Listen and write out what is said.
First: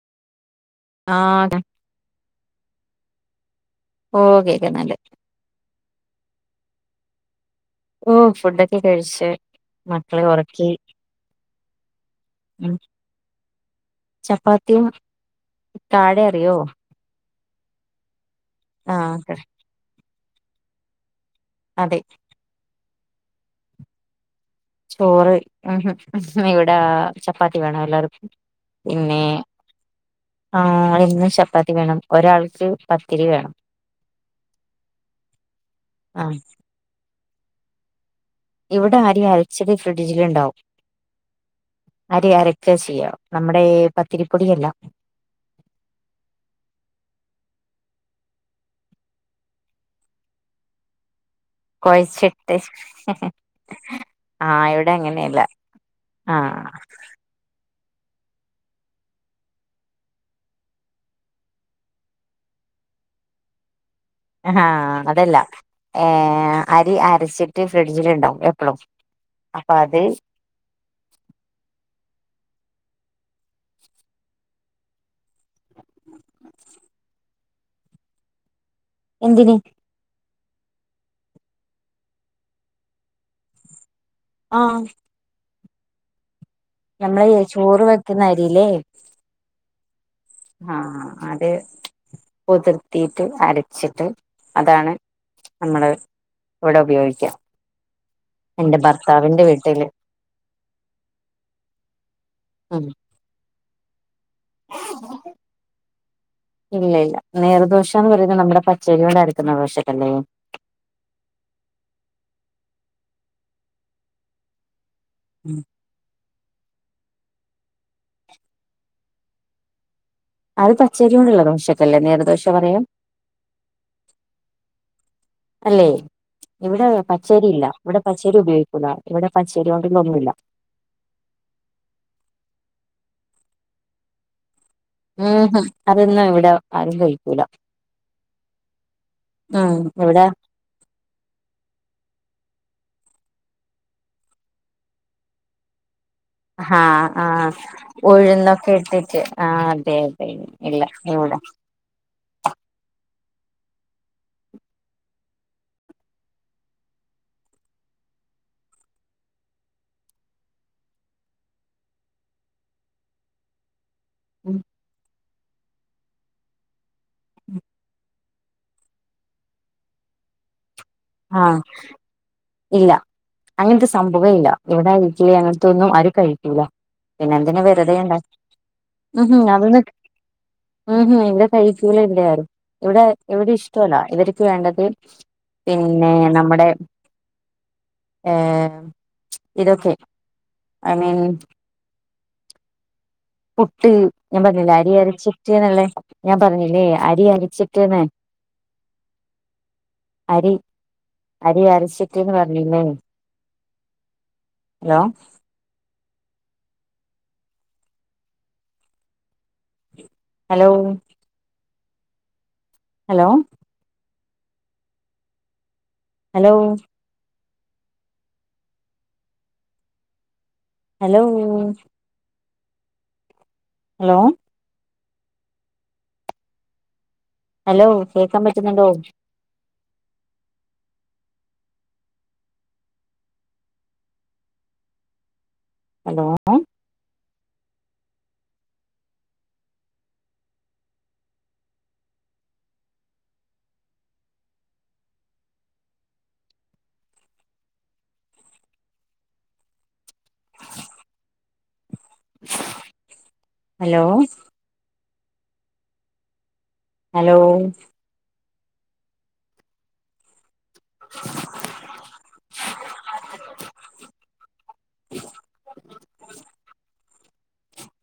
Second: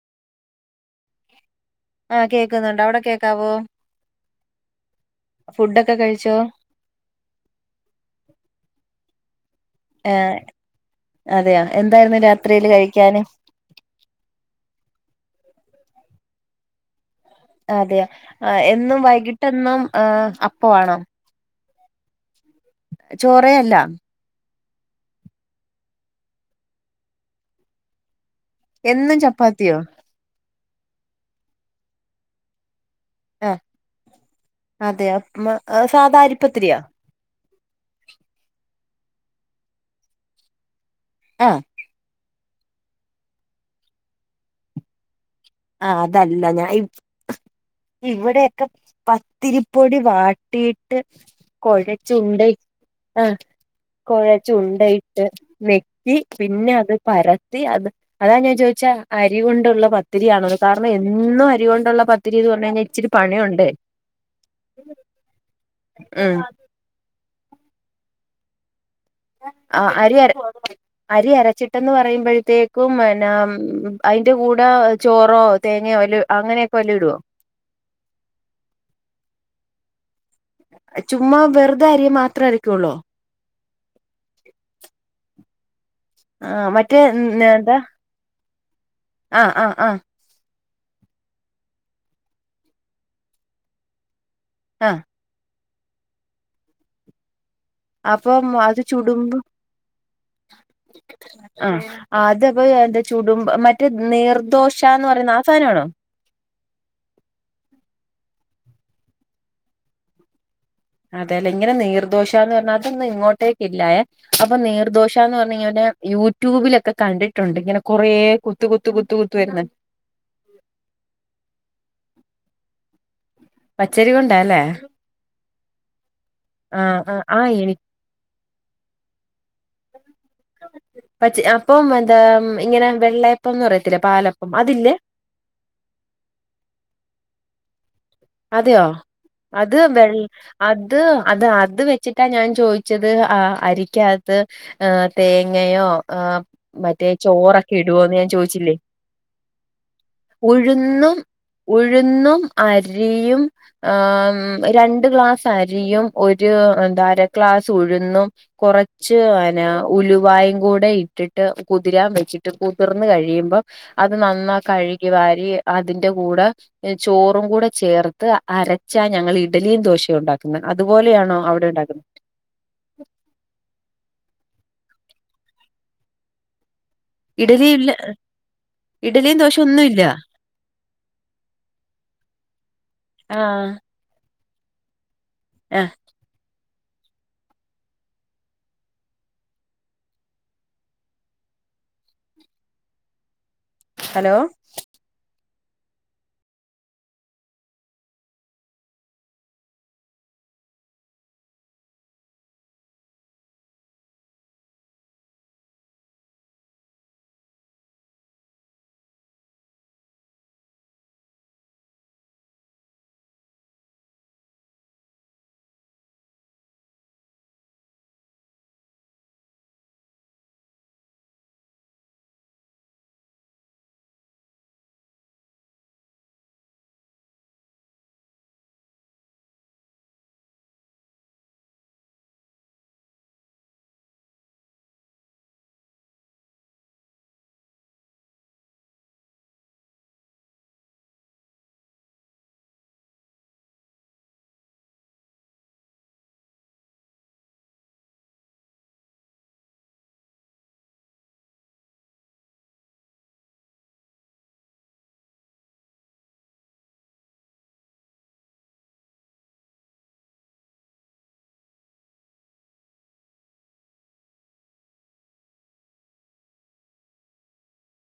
ആഹ ആഹ് കേക്കുന്നുണ്ട്. അവിടെ കേക്കാവോ? ഓ കേക്കുന്നുണ്ട്. ഫുഡൊക്കെ കഴിച്ചോ? ഓ ഫുഡൊക്കെ കഴിച്. ഏഹ് അതെയോ. എന്തായിരുന്നു രാത്രിയിൽ ഉം കഴിക്കാന്. ചപ്പാത്തിയും, കാഴ അറിയോ? അതെയ. എന്നും ആഹ് വൈകിട്ടെന്നും അപ്പം ആണോ? അതെ ചോറെ അല്ല. ചോറ്, ഇവിടെ ചപ്പാത്തി വേണം എല്ലാർക്കും. എന്നും പിന്നെ ചപ്പാത്തിയോ ആഹ ഇന്ന് ചപ്പാത്തി വേണം. ഒരാൾക്ക്, പത്തിരി വേണം ആഹ് അതെയൊ. സാധാ ആഹ് അരിപ്പത്തിരിയാ. ഇവിടെ അരി അരച്ചത് ഫ്രിഡ്ജിലുണ്ടാവും. ആഹ് ടെ അരക്കാ ചെയ്യാ. നമ്മുടെ പത്തിരിപ്പൊടിയല്ല. ആഹ് അതല്ല ഞാൻ ഈ ഇവിടെയൊക്കെ പത്തിരിപ്പൊടി വാട്ടിയിട്ട് കൊഴച്ച് ഉണ്ട കുഴച്ചിട്ട് ആ കൊഴച്ച് ആഹ് ഇവിടെ ഉണ്ടയിട്ട് അങ്ങനെയല്ല മേ ക്കി പിന്നെ ആഹ് അത് പരത്തി. അത് അതാ ഞാൻ ചോദിച്ച അരി കൊണ്ടുള്ള പ ത്തിരിയാണോന്ന്. കാരണം എന്നും അരി കൊണ്ടുള്ള പത്തിരിന്ന് പറഞ്ഞ് കഴിഞ്ഞാൽ ഇച്ചിരി പണിയുണ്ടേ. ങ്‌ഹ അതല്ല. ഉം ഏഹ് അരി അരച്ചിട്ട് ഫ്രിഡ്ജിൽ ഉണ്ടാവും എപ്പോളും. ആ അരി അര അരി അരച്ചിട്ടന്ന് പറയുമ്പോഴത്തേക്കും, പിന്നെ ഉം അതിന്റെ കൂടെ ചോറോ തേങ്ങയോ അതിൽ അങ്ങനെക്കെ വല്ലിടുവോ? എന്തിന്? ചുമ്മാ വെറുതെ അരി മാത്രം അരക്കോളൊ? [inaudible] ആഹ് മറ്റേ എന്നതാ ക്കുന്ന അരില്ലേ. ആഹ് ആഹ് ആഹ. ആഹ് അത് കുതിർത്തിയിട്ട് അരച്ചിട്ട് ആ അതാണ്. നമ്മള് ഇവിടെ ഉപയോഗിക്ക. അപ്പൊ അത് ചുടുമ്പോ, വീട്ടില് ആഹ് അത്പ്പൊ ഉം എന്താ ചുടുമ്പോ മറ്റേ നീർദോശ എന്ന് പറയുന്ന ആ സാധനാണോ? ഇല്ല ഇല്ല. നീർദോശ എന്ന് പറയുന്നത് നമ്മുടെ പച്ചേരി കൊണ്ട് അരക്കുന്ന ദോശക്കല്ലേ. അതേല്ലേ. ഇങ്ങനെ നീർദോശ എന്ന് പറഞ്ഞാൽ അതൊന്നും ഇങ്ങോട്ടേക്ക് ഇല്ലായേ. അപ്പോ നീർദോശ ശാന്ന് പറഞ്ഞങ്ങല് യൂട്യൂബിലൊക്കെ കണ്ടിട്ടുണ്ട്, ഇങ്ങനെ കൊറേ കുത്ത് കുത്ത് കുത്ത് കുത്ത് വരുന്നെ. അത് പച്ചരി കൊണ്ടുള്ള ദോശക്കെല്ലേ നീർദോശ പറയാ. പച്ചരി കൊണ്ടാല്ലേ? അല്ലെ, ഇവിടെ ആഹ് ആഹ് ആഹ് പച്ചേരിയില്ല എനി ഇവിടെ പച്ചേരി ഉപയോഗിക്കൂല ഇവിടെ പച്ചേരി കൊണ്ടൊന്നുമില്ല. പച്ച അപ്പം എന്താ ഇങ്ങനെ വെള്ളയപ്പംന്ന് പറയത്തില്ലേ, പാലപ്പം അതില്ലേ. മ്ഹ്, അതൊന്നും ഇവിടെ ആരും കഴിക്കൂല. അതെയോ അത് ഉം വെ ഇവിടെ അത് അത് അത് വെച്ചിട്ടാ ഞാൻ ചോയിച്ചത് ആ അരിക്കാകത്ത്. ഏഹ് തേങ്ങയോ ആഹ് മറ്റേ ആഹ് ആഹ് ചോറൊക്കെ ഇടുവോന്ന് ഞാൻ ചോദിച്ചില്ലേ ഉഴുന്നൊക്കെ ഇട്ടിട്ട് ആ അതെ അതെ ഇല്ല ഉഴുന്നും ഇവിടെ. ഉഴുന്നും അരിയും. രണ്ട് ഗ്ലാസ് അരിയും ഒരു അര ഗ്ലാസ് ഉഴുന്നും. കുറച്ച് പിന്നെ ഉലുവായും കൂടെ ഇട്ടിട്ട് കുതിരാൻ വെച്ചിട്ട്. കുതിർന്ന് കഴിയുമ്പം. അത് നന്നാ കഴുകി വാരി അതിന്റെ കൂടെ ചോറും കൂടെ ചേർത്ത് അരച്ചാ ഞങ്ങൾ ഇഡ്ഡലിയും ദോശയും ഉണ്ടാക്കുന്നത്. അതുപോലെയാണോ ആഹ് അവിടെ ഉണ്ടാക്കുന്നത്. ഇല്ല അങ്ങനത്തെ സംഭവേ ഇല്ല ഇവിടെ ഇഡ്ഡലി അങ്ങനത്തെ ഒന്നും ആരും കഴിക്കൂല. പിന്നെ എന്തിന ഇഡലി ഇല്ല വെറുതെ ഉണ്ടാ ഇഡലിയും ദോശ അത് ഒന്നും ഇല്ല ഉം ഹ് ഇവിടെ കഴിക്കൂല ഇവിടെ ആരുംഇവിടെ ഇവിടെ ആഹ് ഇഷ്ടല്ല. ഇവർക്ക് വേണ്ടത്. ആഹ് പിന്നെ നമ്മുടെ ഏഹ് ഇതൊക്കെ ഐ മീൻ പുട്ട് ഹലോ ഞാൻ പറഞ്ഞില്ലേ അരി അരച്ചിട്ടന്നുള്ളേ ഞാൻ പറഞ്ഞില്ലേ അരി അരച്ചിട്ട് ന്ന്. അരി അരി അരച്ചിട്ട്ന്ന് പറഞ്ഞില്ലേ. ലോ? Hello? Hello? Hello? Hello? Hello? Hello കേക്കാൻ പറ്റുന്നുണ്ടോ? അലോ? ഹലോ? ഹലോ? [inaudible] [inaudible]